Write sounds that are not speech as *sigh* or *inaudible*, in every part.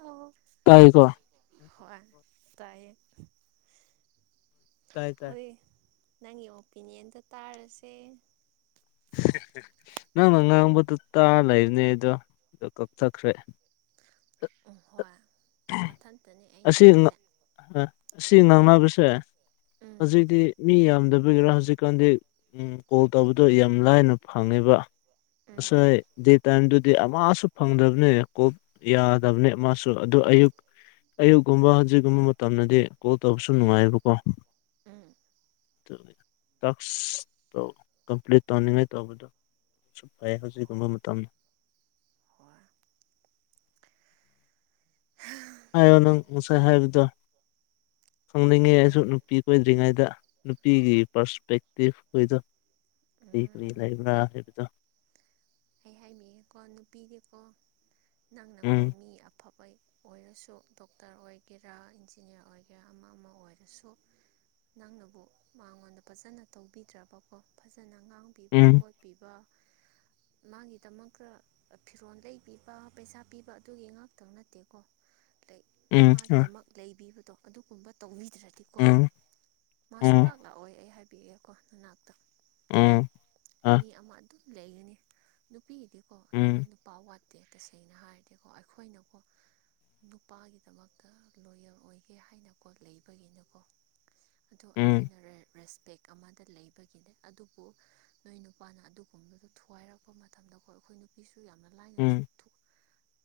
ꯑ ꯀꯥꯏꯀꯣ ꯍꯣꯏ ꯇꯥꯏ ꯇꯥꯏ ꯇꯥꯏ ꯑꯗꯨꯔꯤ ꯅꯪꯒꯤ ꯑꯣꯄꯤꯅꯤꯌꯟꯗꯣ ꯇꯥꯔꯁꯦ ꯅꯪꯅ ꯉꯥꯡꯕꯗꯨ ꯇꯥꯔ ꯂꯩꯕꯅꯦ ꯑꯗꯣ ꯀꯛꯊꯈ꯭ꯔꯦ ꯎꯝ ꯍꯣꯏ ꯃꯊꯟꯇꯅꯦ ꯑꯩꯅ ꯅꯠꯇꯦ ꯁꯤ ꯉꯥꯡꯅꯕꯁꯦ ꯎꯝ ꯍꯧꯖꯤꯛꯇꯤ ꯃꯤ ꯌꯥꯝꯗꯕꯤꯒꯤꯔꯥ ꯍꯧꯖꯤꯛꯀꯥꯟꯗꯤ ꯎ ꯀꯣꯜ ꯇꯧꯕꯗꯣ ꯌꯥꯝ ꯂꯥꯏꯅ ꯐꯪꯉꯦꯕ ꯎꯝ ꯉꯁꯥꯏ ꯗꯦ ꯇꯥꯏꯝꯗꯨꯗꯤ ꯑꯃꯁꯨ ꯐꯪꯗ꯭ꯔꯕꯅꯦ ꯀꯣ ꯌꯥꯗꯕꯅꯦ ꯃꯥꯁꯨ ꯑꯗꯨ ꯑꯌꯨꯛ ꯑꯌꯨꯛꯀꯨꯝꯕ ꯍꯧꯖꯤꯛꯒꯨꯝꯕ ꯃꯇꯝꯗꯗꯤ ꯀꯣꯜ ꯇꯧꯕꯁꯨ ꯅꯨꯡꯉꯥꯏꯌꯦꯕꯀꯣ ꯎꯝ ꯑꯗꯨ ꯇꯥꯛꯁꯇꯣ ꯀꯝꯄ꯭ꯂꯤꯠ ꯇꯧꯅꯤꯡꯉꯥꯏ ꯇꯧꯕꯗꯣ ꯁ ꯐꯩ ꯍꯣꯏ ꯍꯧꯖꯤꯛꯒꯨꯝꯕ ꯃꯇꯝ ꯍꯣꯏ ꯍꯥꯏꯌꯣ ꯅꯪ ꯉꯁꯥꯏ ꯍꯥꯏꯕꯗꯣ ꯈꯪꯅꯤꯡꯉꯦ ꯋꯨꯃꯦꯟ ꯑꯩꯁꯨ ꯅꯨꯄꯤ ꯀꯣꯏꯗ꯭ꯔꯤꯉꯩꯗ ꯅꯨꯄꯤꯒꯤ ꯄꯔꯁꯄꯦꯛꯇꯤꯞ ꯑꯩꯈꯣꯏꯗꯣ ꯀꯔꯤ ꯀꯔꯤ ꯎꯝ ꯂꯩꯕ꯭ꯔꯥ ꯍꯥꯏꯕꯗꯣ ꯀꯣ ꯅꯨꯄꯤꯗꯤꯀꯣ ꯅꯪꯅꯀꯣ ꯎꯝ ꯃꯤ ꯑꯐꯕ ꯑꯣꯏꯔꯁꯨ ꯗꯣꯛꯇꯔ ꯑꯣꯏꯒꯦꯔꯥ ꯏꯟꯖꯤꯅꯤꯌꯥꯔ ꯑꯣꯏꯒꯦꯔꯥ ꯑꯃ ꯑꯃ ꯑꯣꯏꯔꯁꯨ ꯅꯪꯅꯕꯨ ꯃꯉꯣꯟꯗ ꯐꯖꯅ ꯇꯧꯕꯤꯗ꯭ꯔꯕꯀꯣ ꯐꯖꯅ ꯉꯥꯡ ꯄꯤꯕ ꯎꯝ ꯀꯣꯠꯄꯤꯕ ꯃꯥꯒꯤꯗꯃꯛ ꯈꯔ ꯐꯤꯔꯣꯟꯜꯗꯩ ꯄꯤꯕ ꯄꯩꯁꯥ ꯄꯤꯕ ꯑꯗꯨꯒꯤ ꯉꯥꯛꯇꯪ ꯅꯠꯇꯦꯀꯣ ꯎꯝ ꯎꯝ ꯃꯥꯒꯤꯗꯃꯛ ꯂꯩꯕꯤꯕꯗꯣ ꯑꯗꯨꯒꯨꯝꯕ ꯇꯧꯕꯤ ꯗ꯭ꯔꯗꯤꯀꯣ ꯎꯝ ꯃꯥ ꯎꯝ ꯁꯨꯡꯂꯥꯛꯂꯥꯛꯑꯣ ꯑꯩ ꯍꯥꯏꯕꯤꯑꯦꯀꯣ ꯅꯅꯥꯛꯇ ꯎꯝ ꯑ ꯃꯤ ꯑꯃ ꯑꯗꯨꯝ ꯂꯩꯒꯅꯤ ꯅꯨꯄꯤꯒꯤꯗꯤꯀꯣ ꯑꯕ ꯎꯝ ꯅꯨꯄꯥ ꯋꯥꯠ ꯇꯁꯦꯡꯅ ꯍꯥꯏꯔꯗꯤꯀꯣ ꯑꯩꯈꯣꯏꯅꯀꯣ ꯅꯨꯄꯥꯒꯤꯗꯃꯛꯇ ꯂꯣꯌꯣꯌꯔ ꯑꯣꯏꯒꯦ ꯍꯥꯏꯅ ꯀꯣꯠ ꯂꯩꯕꯒꯤꯅꯀꯣ ꯑꯗꯣ ꯎꯝ ꯑꯩꯈꯣꯏꯅ ꯔꯦꯁꯄꯦꯛ ꯑꯃꯗ ꯂꯩꯕꯒꯤꯅꯦ ꯑꯗꯨꯕꯨ ꯅꯣꯏ ꯅꯨꯄꯥꯅ ꯑꯗꯨꯒꯨꯝꯕꯗꯣ ꯊꯨꯋꯥꯔꯛꯄ ꯃꯇꯝꯗ ꯍꯣꯏ ꯑꯩꯈꯣꯏ ꯅꯨꯄꯤꯁꯨ ꯌꯥꯝꯅ ꯎꯝ ꯂꯥꯏꯅ ꯎꯝ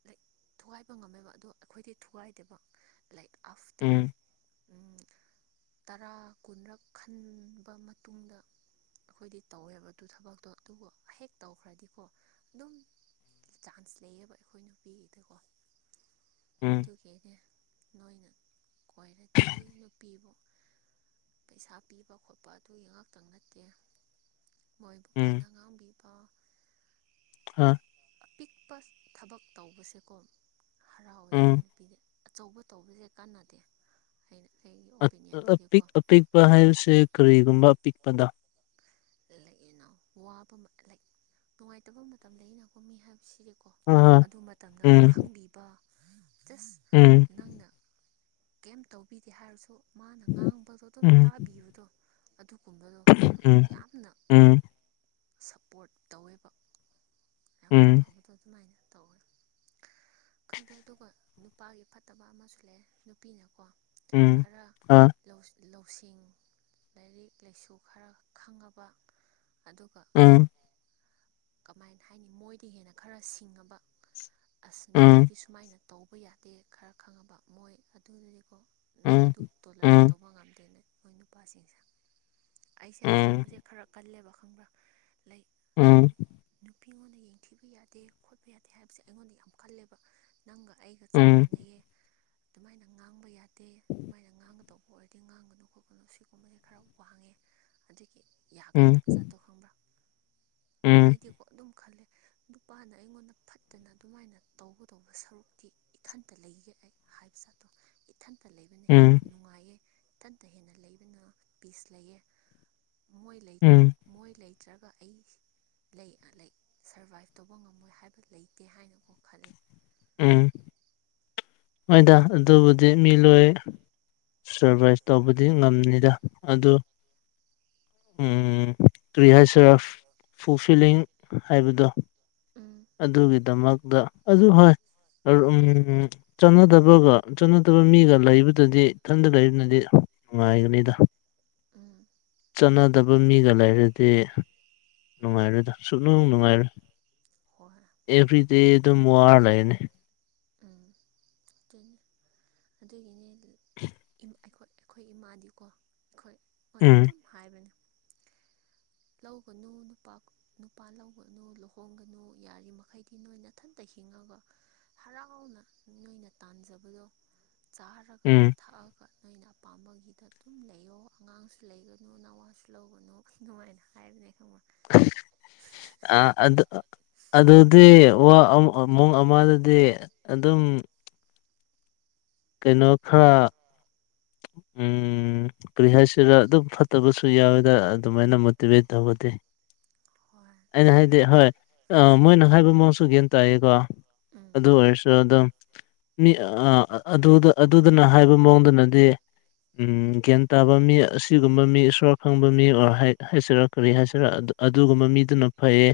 ꯂꯥꯏꯛ ꯊꯨꯒꯥꯏꯕ ꯉꯝꯃꯦꯕ ꯑꯗꯣ ꯑꯩꯈꯣꯏꯗꯤ ꯊꯨꯒꯥꯏꯗꯦꯕ ꯂꯥꯏꯛ ꯑꯥꯐꯇꯔ ꯇꯔꯥ ꯀꯨꯟꯔꯛ ꯈꯟꯕ ꯃꯇꯨꯡꯗ ꯑꯩꯈꯣꯏꯗꯤ ꯇꯧꯋꯦꯕ ꯑꯗꯨ ꯊꯕꯛꯇꯣ ꯑꯗꯨꯕꯨ ꯍ ꯍꯦꯛ ꯇꯧꯈ꯭ꯔꯗꯤꯀꯣ ꯑꯗꯨꯝ ꯆꯥꯟꯁ ꯂꯩꯌꯦꯕ ꯑꯩꯈꯣꯏ ꯅꯨꯄꯤꯒꯤꯗꯀꯣ ꯎꯝ ꯑꯗꯨꯒꯤꯅꯦ ꯅꯣꯏꯅ ꯀꯣꯏꯔꯗꯤ ꯅꯨꯄꯤꯕꯨ ꯄꯩꯁꯥ ꯄꯤꯕ ꯈꯣꯠꯄ ꯑꯗꯨꯒꯤ ꯉꯥꯛꯇꯪ ꯅꯠꯇꯦ ꯃꯣꯏꯕꯨ ꯎꯝ ꯐꯅ ꯉꯥꯡꯕꯤꯕ ꯑ ꯑꯄꯤꯛꯄ ꯊꯕꯛ ꯇꯧꯕꯁꯦꯀꯣ ꯍꯔꯥꯎꯋꯦ ꯎꯝ ꯑꯩꯈꯣꯏꯅ ꯄꯤꯔ ꯑꯆꯧꯕ ꯇꯧꯕꯁꯦ ꯀꯥꯟꯅꯗꯦ ꯑꯩꯅ ꯑꯩꯒꯤ ꯑꯣꯄꯤꯅꯤꯌꯟꯗꯗꯤꯀꯣ ꯄꯛꯄ ꯍꯥꯏꯕꯁꯦ ꯀꯔꯤꯒꯨꯝꯕ ꯑꯄꯤꯛꯄꯗ ꯂꯩꯅ ꯋꯥꯕ ꯅꯨꯡꯉꯥꯏꯇꯕ ꯃꯇꯝ ꯂꯩ ꯑꯅꯀꯣ ꯃꯤ ꯍꯥꯏꯕꯁꯤꯗꯤ ꯀꯣ ꯑ ꯑꯗꯨ ꯃꯇꯝꯗ ꯎꯝ ꯈꯪꯕꯤꯕ ꯖꯁ ꯎꯝ ꯅꯪꯅ ꯀꯩꯝ ꯇꯧꯕꯤꯗꯦ ꯍꯥꯏꯔꯁꯨ ꯃꯥꯅ ꯉꯥꯡꯕꯗꯣ ꯑꯗꯨꯝ ꯎꯝ ꯇꯥꯕꯤꯕꯗꯣ ꯑꯗꯨꯒꯨꯝꯕꯗꯣ ꯎꯝ ꯌꯥꯝꯅ ꯎꯝ ꯁꯞꯄꯣꯔꯠ ꯇꯧꯋꯦꯕ ꯌꯥꯝꯅ ꯎꯝ ꯐꯕꯗꯣ ꯑꯗꯨꯃꯥꯏꯅ ꯇꯧꯋꯦ ꯈꯪꯗꯦ ꯑꯗꯨꯒ ꯅꯨꯄꯥꯒꯤ ꯐꯠꯇꯕ ꯑꯃꯁꯨ ꯂꯩ ꯅꯨꯄꯤꯅꯀꯣ ꯎꯝ ꯈꯔ ꯑ ꯂꯧꯁꯤꯡ ꯂꯥꯏꯔꯤꯛ ꯂꯥꯏꯁꯨ ꯈꯔ ꯈꯪꯉꯕ ꯑꯗꯨꯒ ꯎꯝ ꯀꯃꯥꯏꯅ ꯍꯥꯏꯅꯤ ꯃꯣꯏꯗ ꯍꯦꯟꯅ ꯈꯔ ꯁꯤꯡꯉꯕ ꯑꯁ ꯎꯝ ꯅꯨꯄꯤꯗꯤ ꯁꯨꯃꯥꯏꯅ ꯇꯧꯕ ꯌꯥꯗꯦ ꯈꯔ ꯈꯪꯉꯕ ꯃꯣꯏ ꯑꯗꯨꯗꯨꯗꯤꯀꯣ ꯃꯣꯏ ꯎꯝ ꯑꯗꯨ ꯇꯣꯂꯔꯦꯛ ꯎꯝ ꯇꯧꯕ ꯉꯝꯗꯦꯅꯦ ꯃꯣꯏ ꯅꯨꯄꯥꯁꯤꯡꯁꯦ ꯑꯩꯁꯦ ꯎꯝ ꯎꯝ ꯑꯁꯤꯒꯨꯝꯕꯁꯦ ꯈꯔ ꯀꯜꯂꯦꯕ ꯈꯪꯕ꯭ꯔ ꯂꯩ ꯎꯝ ꯅꯨꯄꯤꯉꯣꯟꯗ ꯌꯦꯡꯊꯤꯕ ꯌꯥꯗꯦ ꯈꯣꯠꯄ ꯌꯥꯗꯦ ꯍꯥꯏꯕꯁꯦ ꯑꯩꯉꯣꯟꯗ ꯌꯥꯝ ꯈꯜꯂꯦꯕ ꯅꯪꯒ ꯑꯩꯒ ꯆꯞ ꯃꯥꯟꯅꯩꯌꯦ ꯑꯗꯨꯃꯥꯏꯅ ꯉꯥꯡꯕ ꯌꯥꯗꯦ ꯑꯗꯨꯃꯥꯏꯅ ꯉꯥꯡꯒꯗꯧꯕ ꯑꯣꯏꯔ ꯗꯤ ꯉꯥꯡꯒꯅꯨ ꯈꯣꯠꯀꯅꯨ ꯁꯤꯒꯨꯝꯕꯁꯤ ꯈꯔ ꯋꯥꯡꯉꯦ ꯑꯗꯨꯒꯤ ꯌꯥꯒꯟꯗꯕ ꯖꯥꯠꯇꯣ ꯈꯪꯕ꯭ꯔꯥ ꯑꯩꯗꯤꯀꯣ ꯑꯗꯨꯝ ꯈꯜꯂꯦ ꯅꯨꯄꯥꯅ ꯑꯩꯉꯣꯟꯗ ꯐꯠꯇꯅ ꯑꯗꯨꯃꯥꯏꯅ ꯇꯧꯒꯗꯧꯕ ꯁꯔꯨꯛꯇꯤ ꯏꯊꯟꯇ ꯂꯩꯒꯦ ꯑꯩ ꯍꯥꯏꯕ ꯆꯥꯠꯇꯣ ꯏꯊꯟꯇ ꯎꯝ ꯂꯩꯕꯅ ꯎꯝ ꯍꯦꯟꯅ ꯅꯨꯡꯉꯥꯏꯌꯦ ꯇꯟꯇ ꯍꯦꯟꯅ ꯂꯩꯕꯅ ꯄꯤꯁ ꯂꯩꯌꯦ ꯃꯣꯏ ꯂꯩ ꯎꯝ ꯃꯣꯏ ꯂꯩ ꯅꯠꯇ꯭ꯔꯒ ꯑꯩ ꯂꯩ ꯁꯔꯕꯥꯏꯞ ꯇꯧꯕ ꯉꯝꯃꯣꯏ ꯍꯥꯏꯕ ꯂꯩꯇꯦ ꯍꯥꯏꯅꯀꯣ ꯈꯜꯂꯦ ꯎꯝ ꯍꯣꯏꯗ ꯑꯗꯨꯕꯨꯗꯤ ꯃꯤ ꯂꯣꯏ ꯎꯝ ꯁꯔꯚꯥꯏꯁ ꯇꯧꯕꯗꯤ ꯉꯝꯅꯤꯗ ꯑꯗꯨ ꯎꯝ ꯇꯔꯤ ꯍꯥꯏꯁꯔ ꯐꯨꯐꯤꯂꯤꯡ ꯍꯥꯏꯕꯗꯣ ꯎꯝ ꯑꯗꯨꯒꯤꯗꯃꯛꯇ ꯑꯗꯨ ꯍꯣꯏ ꯎꯝ ꯆꯥꯟꯅꯗꯕꯒ ꯆꯥꯟꯅꯗꯕ ꯃꯤꯒ ꯂꯩꯕꯗꯗꯤ ꯏꯊꯟꯇ ꯂꯩꯕꯅꯗꯤ ꯅꯨꯡꯉꯥꯏꯒꯅꯤꯗ ꯎꯝ ꯆꯥꯟꯅꯗꯕ ꯃꯤꯒ ꯂꯩꯔꯗꯤ ꯅꯨꯡꯉꯥꯏꯔꯣꯏꯗ ꯁꯨꯅꯨꯡ ꯅꯨꯡꯉꯥꯏꯔꯣꯏ ꯍꯔ *inaudible* ꯑꯦꯕ꯭ꯔꯤ ꯗꯦ ꯑꯗꯨꯅ ꯋꯥꯅꯤ ꯎꯝ ꯑꯗꯨꯅꯦ ꯑꯗꯨꯒꯤꯅꯦ ꯑꯩꯈꯣꯏ ꯏꯃꯥꯗꯤꯀꯣ ꯑꯩꯈꯣꯏꯗ ꯎꯝ ꯑꯗꯨꯝ ꯍꯥꯏꯕꯅꯦ ꯂꯧꯒꯅꯨ ꯅꯨꯄꯥ ꯅꯨꯄꯥ ꯂꯧꯒꯅꯨ ꯂꯨꯍꯣꯡꯒꯅꯨ ꯌꯥꯔꯤꯃꯈꯩꯗꯤ ꯅꯣꯏ ꯏꯊꯟꯇ ꯍꯤꯡꯉꯒ ꯍꯔꯥꯎꯅ ꯅꯣꯏꯅ ꯇꯥꯟꯖꯕꯗꯣ ꯆꯥꯔꯒ ꯎꯝ ꯊꯛꯑꯒ ꯅꯣꯏꯅ ꯑꯄꯥꯝꯕꯒꯤꯗ ꯑꯗꯨꯝ ꯂꯩꯌꯣ ꯑꯉꯥꯡꯁꯨ ꯂꯩꯒꯅꯨ ꯅꯋꯥꯁꯨ ꯂꯧꯒꯅꯨ ꯅꯨꯡꯉꯥꯏꯅ ꯍꯥꯏꯕꯅꯦ ꯈꯪꯕ ꯑ ꯑꯗ *inaudible* ꯑꯗꯨꯗꯤ ꯋꯥ ꯃꯨꯡ ꯑꯃꯗꯗꯤ ꯑꯗꯨꯝ ꯀꯩꯅꯣ ꯈꯔ ꯎꯝ ꯎꯝ ꯀꯔꯤ ꯍꯥꯏꯁꯤꯔ ꯑꯗꯨꯝ ꯐꯠꯇꯕꯁꯨ ꯌꯥꯎꯋꯦꯗ ꯑꯗꯨꯃꯥꯏꯅ ꯃꯣꯇꯤꯚꯦꯠ ꯇꯧꯕꯗꯤ ꯍꯣꯏ ꯑꯩꯅ ꯍꯥꯏꯗꯤ ꯑꯗꯨꯕꯨ ꯍꯣꯏ ꯑ ꯃꯣꯏꯅ ꯍꯥꯏꯕ ꯃꯑꯣꯡꯁꯨ ꯇꯥꯏꯀꯣ ꯎꯝ ꯑꯗꯨ ꯑꯣꯏꯔꯁꯨ ꯑꯗꯨꯝ ꯃꯤ ꯑꯗꯨ ꯑꯗꯨꯗꯅ ꯍꯥꯏꯕ ꯃꯑꯣꯡꯗꯅꯗꯤ ꯎꯝ ꯒ꯭ꯌꯥꯟ ꯇꯥꯕ ꯃꯤ ꯑꯁꯤꯒꯨꯝꯕ ꯃꯤ ꯏꯁꯣꯔ ꯈꯪꯕ ꯃꯤ ꯍꯥꯏꯁꯤꯔꯥ ꯀꯔꯤ ꯍꯥꯏꯁꯤꯔꯥ ꯑꯗꯨꯒꯨꯝꯕ ꯃꯤꯗꯨꯅ ꯐꯩꯌꯦ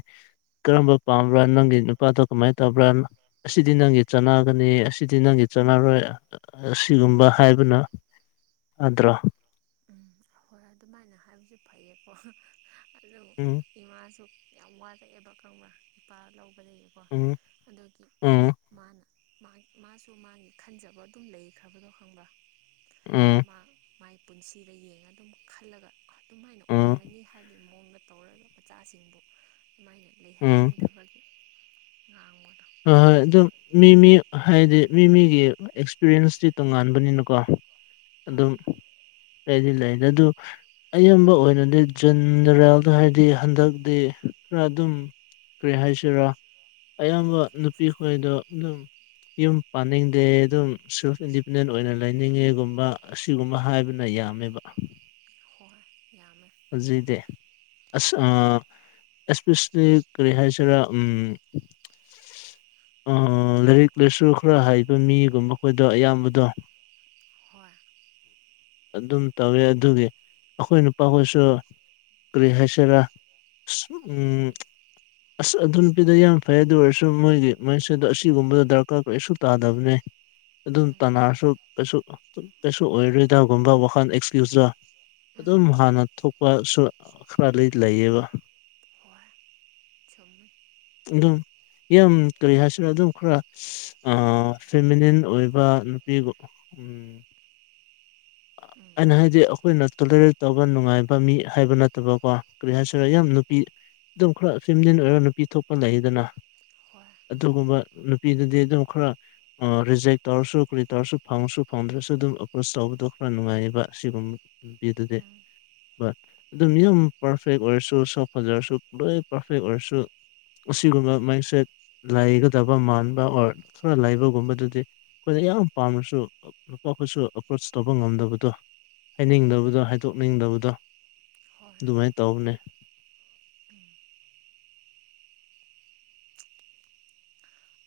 ꯀꯔꯝꯕ ꯄꯥꯝꯕ꯭ꯔꯥ ꯅꯪꯒꯤ ꯅꯨꯄꯥꯗꯣ ꯀꯃꯥꯏꯅ ꯇꯧꯕ꯭ꯔꯥ ꯑꯁꯤꯗꯤ ꯅꯪꯒꯤ ꯆꯥꯟꯅꯒꯅꯤ ꯑꯁꯤꯗꯤ ꯅꯪꯒꯤ ꯆꯥꯟꯅꯔꯣꯏ ꯑꯁꯤꯒꯨꯝꯕ ꯍꯥꯏꯕꯅ ꯑ꯭ꯔꯣ *inaudible* ꯎꯝ ꯍꯣꯏ ꯑꯗꯨꯃꯥꯏꯅ ꯍꯥꯏꯕꯁꯨ ꯐꯩꯌꯦꯀꯣ ꯑꯗꯨ ꯎꯝ ꯏꯃꯥꯁꯨ ꯌꯥꯝ ꯋꯥꯔꯛꯑꯦꯕ ꯈꯪꯕ꯭ꯔꯥ ꯏꯄꯥ ꯂꯧꯕꯗꯒꯤꯀꯣ ꯎꯝ ꯑꯗꯨꯒꯤ ꯎꯝ ꯃꯥꯅ ꯃꯥꯁꯨ ꯃꯥꯒꯤ ꯈꯟꯖꯕ ꯑꯗꯨꯝ ꯂꯩꯈ꯭ꯔꯕꯗꯣ ꯈꯪꯕ꯭ꯔ ꯎꯝ ꯃꯥꯏ ꯄꯨꯟꯁꯤꯗ ꯌꯦꯡꯉ ꯑꯗꯨꯝ ꯈꯜꯂꯒ ꯑꯗꯨꯃꯥꯏꯅ ꯎꯝ ꯑꯣꯏꯔꯅꯤ ꯍꯥꯏꯕꯒꯤ ꯃꯑꯣꯡꯗ ꯇꯧꯔꯒ ꯃꯆꯥꯁꯤꯡꯕꯨ ꯑꯗꯨꯃꯥꯏꯅ ꯎꯝ ꯂꯩꯍꯟꯅꯤꯡꯗꯕꯒꯤ ꯉꯥꯡꯕꯗ ꯍꯣꯏ ꯍꯣꯏ ꯑꯗꯨꯝ ꯃꯤ ꯃꯤ ꯍꯥꯏꯗꯤ ꯃꯤ ꯃꯤꯒꯤ ꯑꯦꯛꯁꯄꯤꯔꯤꯌꯦꯟꯁꯇꯤ ꯇꯣꯉꯥꯟꯕꯅꯤꯅꯀꯣ ꯑꯗꯨꯝ ꯎꯝ ꯂꯩꯗꯤ ꯂꯩꯅꯦ ꯑꯗꯨ ꯑꯌꯥꯝꯕ ꯑꯣꯏꯅꯗꯤ ꯖꯦꯟꯅꯔꯦꯜꯗ ꯍꯥꯏꯗꯤ ꯍꯟꯗꯛꯇꯤ ꯈꯔ ꯑꯗꯨꯝ ꯀꯔꯤ ꯍꯥꯏꯁꯤꯔ ꯑꯌꯥꯝꯕ ꯅꯨꯄꯤ ꯈꯣꯏꯗꯣ ꯑꯗꯨꯝ ꯌꯨꯝ ꯄꯥꯟꯅꯤꯡꯗꯦ ꯑꯗꯨꯝ ꯁꯦꯜꯐ ꯏꯟꯗꯤꯄꯦꯟꯗꯦꯟ ꯑꯣꯏꯅ ꯂꯩꯅꯤꯡꯉꯦꯒꯨꯝꯕ ꯑꯁꯤꯒꯨꯝꯕ ꯍꯥꯏꯕꯅ ꯌꯥꯝꯃꯦꯕ ꯍꯣꯏ ꯌꯥꯝꯃꯦ ꯍꯧꯖꯤꯗꯤ ꯑꯁ ꯑꯦꯁꯄꯤꯁꯂꯤ ꯀꯔꯤ ꯍꯥꯏꯁꯤꯔꯥ ꯎꯝ ꯂꯥꯏꯔꯤꯛ ꯂꯥꯏꯁꯨ ꯈꯔ ꯍꯩꯕ ꯃꯤꯒꯨꯝꯕ ꯑꯩꯈꯣꯏꯗꯣ ꯑꯌꯥꯝꯕꯗꯣ ꯍꯣꯏ ꯑꯗꯨꯝ ꯇꯧꯋꯤ ꯑꯗꯨꯒꯤ ꯑꯩꯈꯣꯏ ꯅꯨꯄꯥꯈꯣꯏꯁꯨ ꯀꯔꯤ ꯍꯥꯏꯁꯤꯔ ꯑꯁ ꯎꯝ ꯑꯁ ꯑꯗꯨ ꯅꯨꯄꯤꯗ ꯌꯥꯝ ꯐꯩ ꯑꯗꯨ ꯑꯣꯏꯔꯁꯨ ꯃꯣꯏꯒꯤ ꯃꯥꯟꯁꯦꯗꯣ ꯑꯁꯤꯒꯨꯝꯕꯗ ꯗꯔꯀꯥꯔ ꯀꯔꯤꯁꯨ ꯇꯥꯗꯕꯅꯦ ꯑꯗꯨꯝ ꯎꯝ ꯇꯥꯟꯅꯔꯁꯨ ꯀꯩꯁꯨ ꯀꯩꯁꯨ ꯑꯣꯏꯔꯣꯏꯗꯒꯨꯝꯕ ꯋꯥꯈꯜ ꯑꯦꯛꯁꯀ꯭ꯌꯨꯁꯂꯥ ꯎꯝ ꯑꯗꯨꯝ ꯍꯥꯟꯅ ꯊꯣꯛꯄꯁꯨ ꯈꯔꯥ ꯂꯩꯗꯤ ꯂꯩꯌꯦꯕ ꯍꯣꯢ ꯆꯨꯝꯃꯤ ꯑꯗꯨꯝ ꯌꯥꯝ ꯀꯔꯤ ꯍꯥꯏꯁꯤꯔ ꯑꯗꯨꯝ ꯈꯔ ꯑꯥ ꯐꯦꯃꯤꯅꯤꯟ ꯑꯣꯏꯕ ꯅꯨꯄꯤꯒ ꯎꯝ ꯎꯝ ꯑꯩꯅ ꯍꯥꯏꯗꯤ ꯑꯩꯈꯣꯏꯅ ꯇꯣꯂꯦꯔꯦꯠ ꯇꯧꯕ ꯅꯨꯡꯉꯥꯏꯕ ꯃꯤ ꯍꯥꯏꯕ ꯅꯠꯇꯕꯀꯣ ꯀꯔꯤ ꯍꯥꯏꯁꯤꯔꯦ ꯎꯝ ꯌꯥꯝ ꯅꯨꯄꯤ ꯑꯗꯨꯝ ꯈꯔ ꯐꯦꯃꯤꯂꯤꯟ ꯑꯣꯏꯔꯒ ꯅꯨꯄꯤ ꯊꯣꯛꯄ ꯂꯩꯗꯅ ꯍꯣꯏ ꯑꯗꯨꯒꯨꯝꯕ ꯅꯨꯄꯤꯗꯨꯗꯤ ꯑꯗꯨꯝ ꯈꯔꯥ ꯑꯥ ꯔꯤꯖꯦꯛ ꯇꯧꯔꯁꯨ ꯀꯔꯤ ꯇꯧꯔꯁꯨ ꯐꯪꯉꯁꯨ ꯐꯪꯗ꯭ꯔꯁꯨ ꯑꯗꯨꯝ ꯑꯦꯄ꯭ꯔꯣꯁ ꯇꯧꯕꯗꯣ ꯈꯔ ꯅꯨꯡꯉꯥꯏꯌꯦꯕ ꯁꯤꯒꯨꯝꯕꯤꯗꯨꯗꯤ ꯎꯝ ꯑꯗꯨꯝ ꯌꯨꯝ ꯄꯥꯔꯐꯦꯛ ꯑꯣꯏꯔꯁꯨ ꯁꯛ ꯐꯥꯖꯔꯁꯨ ꯂꯣꯏ ꯄꯥꯔꯐꯦꯛ ꯑꯣꯏꯔꯁꯨ ꯑꯁꯤꯒꯨꯝꯕ ꯃꯥꯟꯁꯦꯠ ꯂꯩꯒꯗꯕ ꯃꯥꯟꯕ ꯑꯣꯔ ꯈꯔ ꯂꯩꯕꯒꯨꯝꯕꯗꯨꯗꯤ ꯑꯩꯈꯣꯏꯗ ꯌꯥꯝ ꯄꯥꯝꯔꯁꯨ ꯅꯨꯄꯥ ꯈꯣꯏꯁꯨ ꯑꯄ꯭ꯔꯣꯁ ꯇꯧꯕ ꯉꯝꯗꯕꯗꯣ ꯎꯝ ꯍꯥꯏꯅꯤꯡꯗꯕꯗꯣ ꯍꯥꯏꯗꯣꯛꯅꯤꯡꯗꯕꯗꯣ ꯍꯣꯏ ꯑꯗꯨꯃꯥꯏ ꯇꯧꯕꯅꯦ ꯎꯝ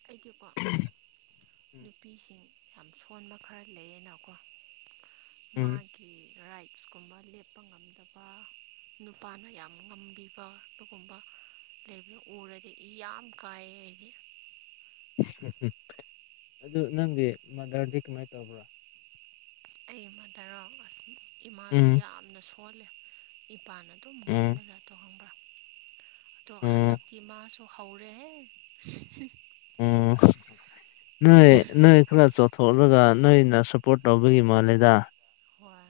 ꯑꯩꯒꯤꯀꯣ ꯅꯨꯄꯤꯁꯤꯡ ꯌꯥꯝ ꯁꯣꯟꯕ ꯈꯔ ꯂꯩꯌꯦꯅꯀꯣ ꯎꯝ ꯃꯥꯒꯤ ꯔꯥꯏꯠ ꯁꯀꯨꯝꯕ ꯂꯦꯞꯄ ꯉꯝꯗꯕ ꯅꯨꯄꯥꯅ ꯌꯥꯝ ꯉꯝꯕꯤꯕ ꯄꯥꯒꯨꯝꯕ ꯂꯩꯕꯗꯣ ꯎꯔꯗꯤ ꯏ ꯌꯥꯝ ꯀꯥꯏꯌꯦ ꯑꯩꯗꯤ ꯑꯗꯨ ꯅꯪꯒꯤ ꯃꯥꯗꯔꯗꯤ ꯀꯃꯥꯏ ꯇꯧꯕ꯭ꯔꯥ ꯑꯩ ꯃꯗꯔꯣ ꯑꯁ ꯏꯃꯥꯁꯨ ꯎꯝ ꯌꯥꯝꯅ ꯁꯣꯜꯂꯦ ꯏꯄꯥꯅ ꯑꯗꯨꯝ ꯎꯝ ꯉꯝꯕꯖꯥꯗꯣ ꯈꯪꯕ꯭ꯔꯥ ꯑꯗꯣ ꯎꯝ ꯍꯟꯗꯛꯇꯤ ꯃꯥꯁ ꯍꯧꯔꯦ ꯍꯦ ꯎꯝ ꯅꯣꯏ ꯅꯣꯏ ꯈꯅ ꯆꯣ ꯊꯣꯛꯂꯒ ꯅꯣꯏꯅ ꯁꯞꯄꯣꯔꯠ ꯇꯧꯕꯒꯤ ꯃꯥꯂꯦꯗ ꯍꯣꯏ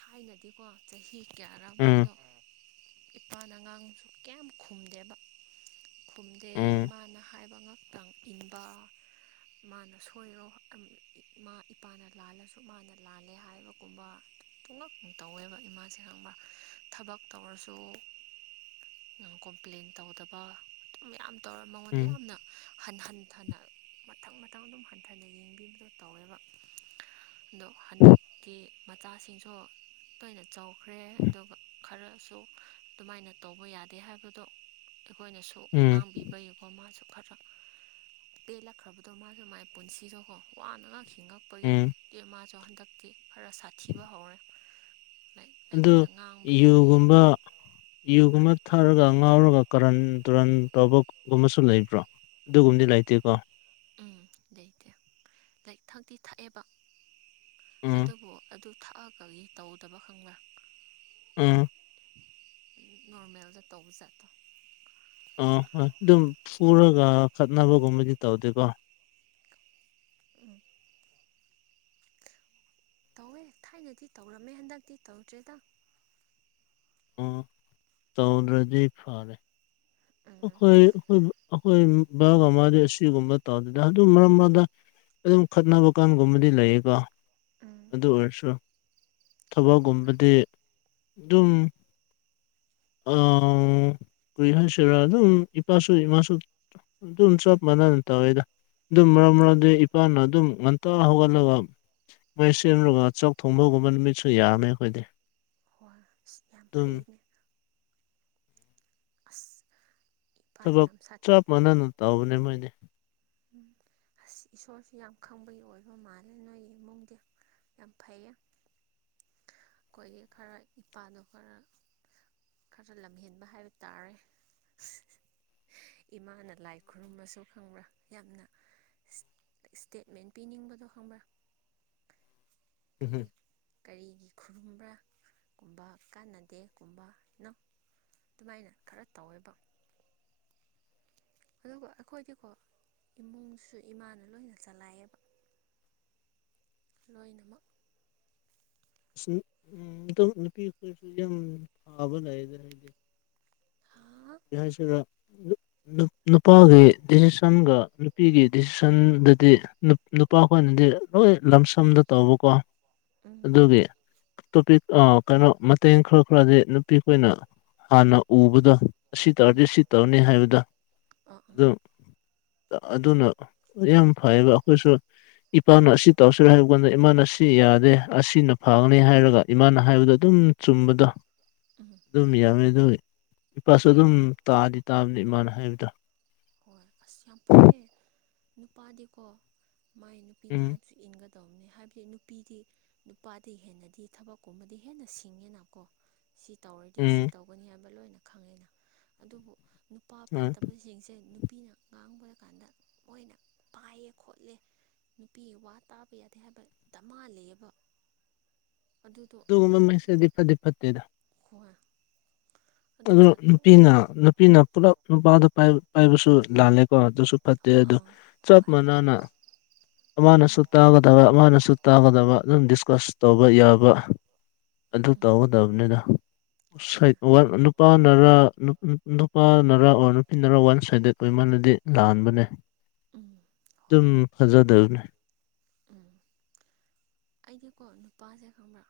ꯊꯥꯏꯅꯗꯤꯀꯣ ꯆꯍꯤ ꯀꯌꯥꯔꯥ ꯎꯝ ꯃꯥꯗꯣ ꯏꯄꯥꯅ ꯑꯉꯥꯡꯁꯨ ꯀꯌꯥꯝ ꯈꯨꯝꯗꯦꯕ ꯈꯨꯝꯗꯦ ꯎꯝ ꯃꯥꯅ ꯍꯥꯏꯕ ꯉꯛ ꯇꯪ ꯏꯟꯕ ꯃꯥꯅ ꯁꯣꯏꯔꯣ ꯃꯥ ꯏꯄꯥꯅ ꯂꯥꯜꯂꯁꯨ ꯃꯥꯅ ꯂꯥꯜꯂꯦ ꯍꯥꯏꯕ ꯒꯨꯝꯕ ꯄꯨꯝꯉꯛ ꯇꯧꯋꯦꯕ ꯏꯃꯥꯁꯦ ꯈꯪꯕ꯭ꯔ ꯊꯕꯛ ꯇꯧꯔꯁꯨ ꯌꯝ ꯀꯣꯝꯄ꯭ꯂꯦꯟ ꯇꯧꯗꯕ ꯑꯗꯨ ꯃꯌꯥꯝ ꯇꯧꯔꯒ ꯃꯉꯣꯟꯗ ꯎꯝ ꯌꯥꯝꯅ ꯍꯟ ꯍꯟꯊꯅ ꯃꯊꯪ ꯃꯊꯪ ꯑꯗꯨꯝ ꯍꯟꯊꯅ ꯌꯦꯡꯕꯤꯕꯗꯣ ꯇꯧꯋꯦꯕ ꯍꯟꯗꯛꯇꯤ ꯃꯆꯥꯁꯤꯡꯁꯨ ꯇꯣꯏꯅ ꯆꯥꯎꯈ꯭ꯔꯦ ꯑꯗꯨꯒ ꯈꯔꯁꯨ ꯑꯗꯨꯃꯥꯏꯅ ꯇꯧꯕ ꯌꯥꯗꯦ ꯍꯥꯏꯕꯗꯣ ꯑꯩꯈꯣꯏꯅꯁꯨ ꯁꯨ ꯎꯝ ꯉꯥꯡꯕꯤꯕꯒꯤꯀꯣ ꯃꯥꯁꯨ ꯈꯔ ꯄꯦꯜꯂꯛꯈ꯭ꯔꯕꯗꯣ ꯃꯥꯁꯨ ꯃꯥꯏ ꯄꯨꯟꯁꯤꯗꯣꯀꯣ ꯋꯥꯅꯅ ꯎꯝ ꯍꯤꯡꯉꯛꯄꯒꯤ ꯃꯥꯁꯨ ꯍꯟꯗꯛꯇꯤ ꯈꯔ ꯁꯥꯊꯤꯕ ꯍꯧꯔꯦ꯫ ꯂꯥꯏꯛ ꯑꯗꯨ ꯑꯩꯉꯣꯟꯗ ꯉꯥꯡꯕ ꯌꯥꯗꯦ꯫ ꯌꯨꯒꯨꯝꯕ ꯌꯨꯒꯨꯝꯕ ꯊꯥꯔꯒ ꯉꯥꯎꯔꯒ ꯀꯔꯟ ꯇꯨꯔꯟ ꯇꯧꯕꯒꯨꯝꯕꯁꯨ ꯂꯩꯕ꯭ꯔꯣ꯫ ꯑꯗꯨꯒꯨꯝꯕꯗꯤ ꯂꯩꯇꯦꯀꯣ꯫ ꯎꯝ ꯂꯩꯇꯦ ꯂꯥꯏꯔꯤꯛ ꯊꯥꯛꯛꯇꯤ ꯊꯥꯛꯑꯦꯕ꯫ ꯎꯝ ꯑꯗꯨꯕꯨ ꯑꯗꯨ ꯊꯥꯛꯑꯒꯒꯤ ꯇꯧꯗꯕ ꯈꯪꯕ꯭ꯔꯥ꯫ ꯎꯝ ꯅꯣꯔꯃꯦꯜꯗ ꯇꯧꯕꯖꯥꯠꯇꯣ꯫ ꯑꯥ ꯍꯣꯏ ꯑꯗꯨꯝ ꯄꯨꯔꯒ ꯈꯠꯅꯕꯒꯨꯝꯕꯗꯤ ꯇꯧꯗꯦꯀꯣ꯫ ꯎꯝ ꯇꯧꯋꯦ ꯊꯥꯏꯅꯗꯤ ꯇꯧꯔꯝꯃꯦ ꯍꯟꯗꯛꯇꯤ ꯇꯧꯗ꯭ꯔꯦꯗ꯫ ꯑ ꯇꯧꯗ꯭ꯔꯗꯤ ꯐꯔꯦ꯫ ꯎꯝ ꯑꯈꯣꯏꯣꯏ ꯑꯈꯣꯏ ꯕꯕꯥ ꯃꯥꯗꯤ ꯑꯁꯤꯒꯨꯝꯕ ꯇꯧꯗꯗ ꯑꯗꯨ ꯃꯔꯝ ꯑꯣꯏꯗ ꯑꯗꯨꯝ ꯈꯠꯅꯕ ꯀꯥꯟꯒꯨꯝꯕꯗꯤ ꯂꯩꯌꯦꯀꯣ ꯎꯝ ꯑꯗꯨ ꯑꯣꯏꯔꯁꯨ ꯍꯣꯏ ꯊꯕꯛꯒꯨꯝꯕꯗꯤ ꯑꯗꯨꯝ ꯑ ꯀꯏ ꯍꯥꯏꯁꯤꯔ ꯑꯗꯨꯝ ꯏꯄꯥꯁꯨ ꯏꯃꯥꯁꯨ ꯑꯗꯨꯝ ꯆꯞ ꯃꯟꯅ ꯇꯋꯥꯦꯗ꯫ ꯑꯗꯨꯝ ꯃꯔꯛ ꯎꯝ ꯃꯔꯛ ꯑꯗꯨ ꯏꯄꯥꯅ ꯑꯗꯨꯝ ꯉꯝꯇ ꯍꯧꯒꯠꯂꯒ ꯃꯣꯏ ꯁꯦꯝꯂꯨꯔꯒ ꯆꯥꯛ ꯊꯣꯡꯕꯒꯨꯝꯕ ꯅꯨꯃꯤꯠꯁꯨ ꯌꯥꯝꯃꯦ ꯑꯈꯣꯏꯗꯤ꯫ *unintelligible* ꯌꯥꯝ ꯐꯩꯅꯦ꯫ ꯑꯁ ꯏꯄꯥꯗꯤ ꯊꯕꯛ ꯌꯥꯝ ꯁꯥꯠ ꯆꯞ ꯃꯅꯅ ꯇꯧꯕꯅꯦ ꯃꯣꯏꯅꯦ꯫ ꯎꯝ ꯑꯁ ꯏꯁꯣꯔꯁꯨ ꯌꯥꯝ ꯈꯪꯕꯒꯤ ꯑꯣꯏꯕ ꯃꯥꯜꯂꯦ ꯅꯣꯏꯒꯤ ꯏꯃꯨꯡꯗꯨ꯫ ꯌꯥꯝ ꯐꯩꯌꯦ ꯑꯈꯣꯏꯒꯤ ꯈꯔ ꯏꯄꯥꯗꯣ ꯈꯔ ꯈꯔ ꯂꯝꯍꯦꯟꯕ ꯍꯥꯏꯕ ꯇꯥꯔꯦ꯫ ꯏꯃꯥꯅ ꯂꯥꯏ ꯈꯨꯔꯨꯝꯃꯁꯨ ꯈꯪꯕ꯭ꯔꯥ ꯌꯥꯝꯅ ꯏꯁꯇꯦꯠꯃꯦꯟ ꯄꯤꯅꯤꯡꯕꯗꯣ ꯈꯪꯕ꯭ꯔꯥ꯫ ꯎꯝ ꯀꯔꯤꯒꯤ ꯈꯨꯔꯨꯝꯕ꯭ꯔꯥꯒꯨꯝꯕ ꯀꯥꯟꯅꯗꯦꯒꯨꯝꯕꯅꯣ ꯑꯗꯨꯃꯥꯏꯅ ꯈꯔ ꯇꯧꯋꯦꯕ꯫ ꯑꯗꯨꯒ ꯑꯩꯈꯣꯏꯗꯤꯀꯣ ꯏꯃꯨꯡꯁꯨ ꯏꯃꯥꯅ ꯂꯣꯏꯅ ꯆꯂꯥꯏꯑꯕ꯫ ꯂꯣꯏꯅꯃꯛ *unintelligible* ꯍꯥꯏꯗꯤ ꯍꯥꯥ *unintelligible* ꯅꯨꯄꯥꯒꯤ ꯗꯤꯁꯤꯁꯟꯒ ꯅꯨꯄꯤꯒꯤ ꯗꯤꯁꯤꯁꯟꯗꯗꯤ ꯅꯨꯄꯥ ꯈꯣꯏꯅꯗꯤ ꯂꯣꯏ ꯂꯝꯁꯝꯗ ꯇꯧꯕꯀꯣ ꯎꯝ ꯑꯗꯨꯒꯤ ꯇꯣꯄꯤꯛ ꯀꯩꯅꯣ ꯃꯇꯦꯡ ꯈꯔ ꯈꯔꯗꯤ ꯅꯨꯄꯤꯈꯅ ꯍꯥꯟꯅ ꯎꯕꯗꯣ ꯑꯁꯤ ꯎꯝ ꯇꯧꯔꯗꯤ ꯁꯤ ꯇꯧꯔꯅꯤ ꯍꯥꯏꯕꯗ ꯑꯥ ꯎꯝ ꯑꯗꯨ꯫ ꯑꯗꯨꯅ ꯌꯥꯝ ꯐꯩꯕ ꯑꯈꯣꯏꯁꯨ ꯏꯄꯥꯅ ꯎꯝ ꯑꯁꯤ ꯇꯧꯁꯤ꯫ ꯁꯔ ꯍꯥꯏꯕ ꯀꯥꯟꯗ ꯏꯃꯥꯅ ꯑꯁꯤ ꯌꯥꯗꯦ ꯑꯁꯤꯅ ꯐꯒꯅꯤ ꯍꯥꯏꯔꯒ ꯏꯃꯥꯅ ꯍꯥꯏꯕꯗꯣ ꯑꯗꯨꯝ ꯆꯨꯝꯕꯗꯣ꯫ *unintelligible* ꯑꯗꯨꯝ ꯌꯥꯝꯃꯦ ꯑꯗꯨꯒ ꯏꯄꯥꯁꯨ ꯑꯗꯨꯝ ꯍꯣꯏ ꯇꯥꯑꯗꯤ ꯇꯥꯕꯅꯤ ꯏꯃꯥꯅ ꯍꯥꯏꯕꯗꯣ꯫ ꯍꯣꯏ ꯑꯁ ꯌꯥꯝ ꯐꯩꯌꯦ ꯅꯨꯄꯥꯗꯤꯀꯣ ꯃꯥꯏ ꯅꯨꯄꯤꯅ ꯎꯝ ꯍꯥꯏ ꯏꯟꯒꯗꯧꯕꯅꯤ ꯍꯥꯏꯕꯗꯤ ꯅꯨꯄꯤꯗꯤ ꯅꯨꯄꯥꯗꯤ ꯍꯦꯟꯅꯗꯤ ꯊꯕꯛꯀꯨꯝꯕꯗꯤ ꯍꯦꯟꯅ ꯁꯤꯡꯉꯦꯅꯀꯣ꯫ ꯁꯤ ꯇꯧꯔꯗꯤ ꯎꯝ ꯁꯤ ꯇꯧꯒꯅꯤ ꯍꯥꯏꯕ ꯂꯣꯏꯅ ꯈꯪꯉꯦꯅ ꯑꯗꯨꯕꯨ ꯅꯨꯄꯥ ꯑ ꯐꯠꯇꯕꯁꯤꯡꯁꯦ꯫ ꯅꯨꯄꯤꯅ ꯉꯥꯡꯕꯔ ꯀꯥꯟꯗ ꯃꯣꯏꯅ ꯄꯥꯏꯌꯦ ꯈꯣꯠꯂꯦ꯫ ꯅꯨꯄꯤ ꯋꯥ ꯇꯥꯕ ꯌꯥꯗꯦ ꯍꯥꯏꯕ ꯗ ꯃꯥꯜꯂꯤꯕ ꯑꯗꯨꯗꯣ ꯃꯩꯁ *unintelligible* ꯈꯣꯢ ꯑꯗꯨ ꯅꯨꯄꯤꯅ ꯅꯨꯄꯤꯅ ꯄꯨꯂꯞ ꯅꯨꯄꯥꯗ ꯄꯥꯏꯕꯁꯨ ꯂꯥꯜꯂꯦꯀꯣ ꯑꯗꯨꯁꯨ ꯐꯠꯇꯦ ꯑ ꯑꯗꯨꯣ ꯑꯥ ꯆꯞ ꯍꯣꯏ ꯃꯥꯟꯅꯅ *inaudible* ꯑꯃꯅꯁꯨ ꯇꯥꯒꯗꯕ ꯑꯃꯅꯁꯨ ꯇꯥꯒꯗꯕ ꯑꯗꯨꯝ ꯗꯤꯁꯀꯁ ꯇꯧꯕ ꯌꯥꯕ ꯑꯗꯨ ꯎꯝ ꯇꯑꯣꯗꯕꯅꯦꯗ ꯍꯣꯏ ꯋꯥ ꯅꯨꯄꯥꯅꯔ ꯅꯨꯄꯥꯅꯔꯥ ꯑꯣꯔ ꯅꯨꯄꯤꯅꯔꯥ ꯋꯥꯟ ꯁꯥꯏꯗꯦꯠ ꯑꯣꯏ ꯃꯥꯅꯗꯤ ꯂꯥꯟꯕꯅꯦ ꯎꯝ ꯍꯣꯏ ꯑꯗꯨꯝ ꯐꯖꯗꯕꯅꯤ ꯎꯝ ꯑꯩꯗꯤꯀꯣ ꯅꯨꯄꯥꯁꯦ ꯈꯪꯕ꯭ꯔꯥ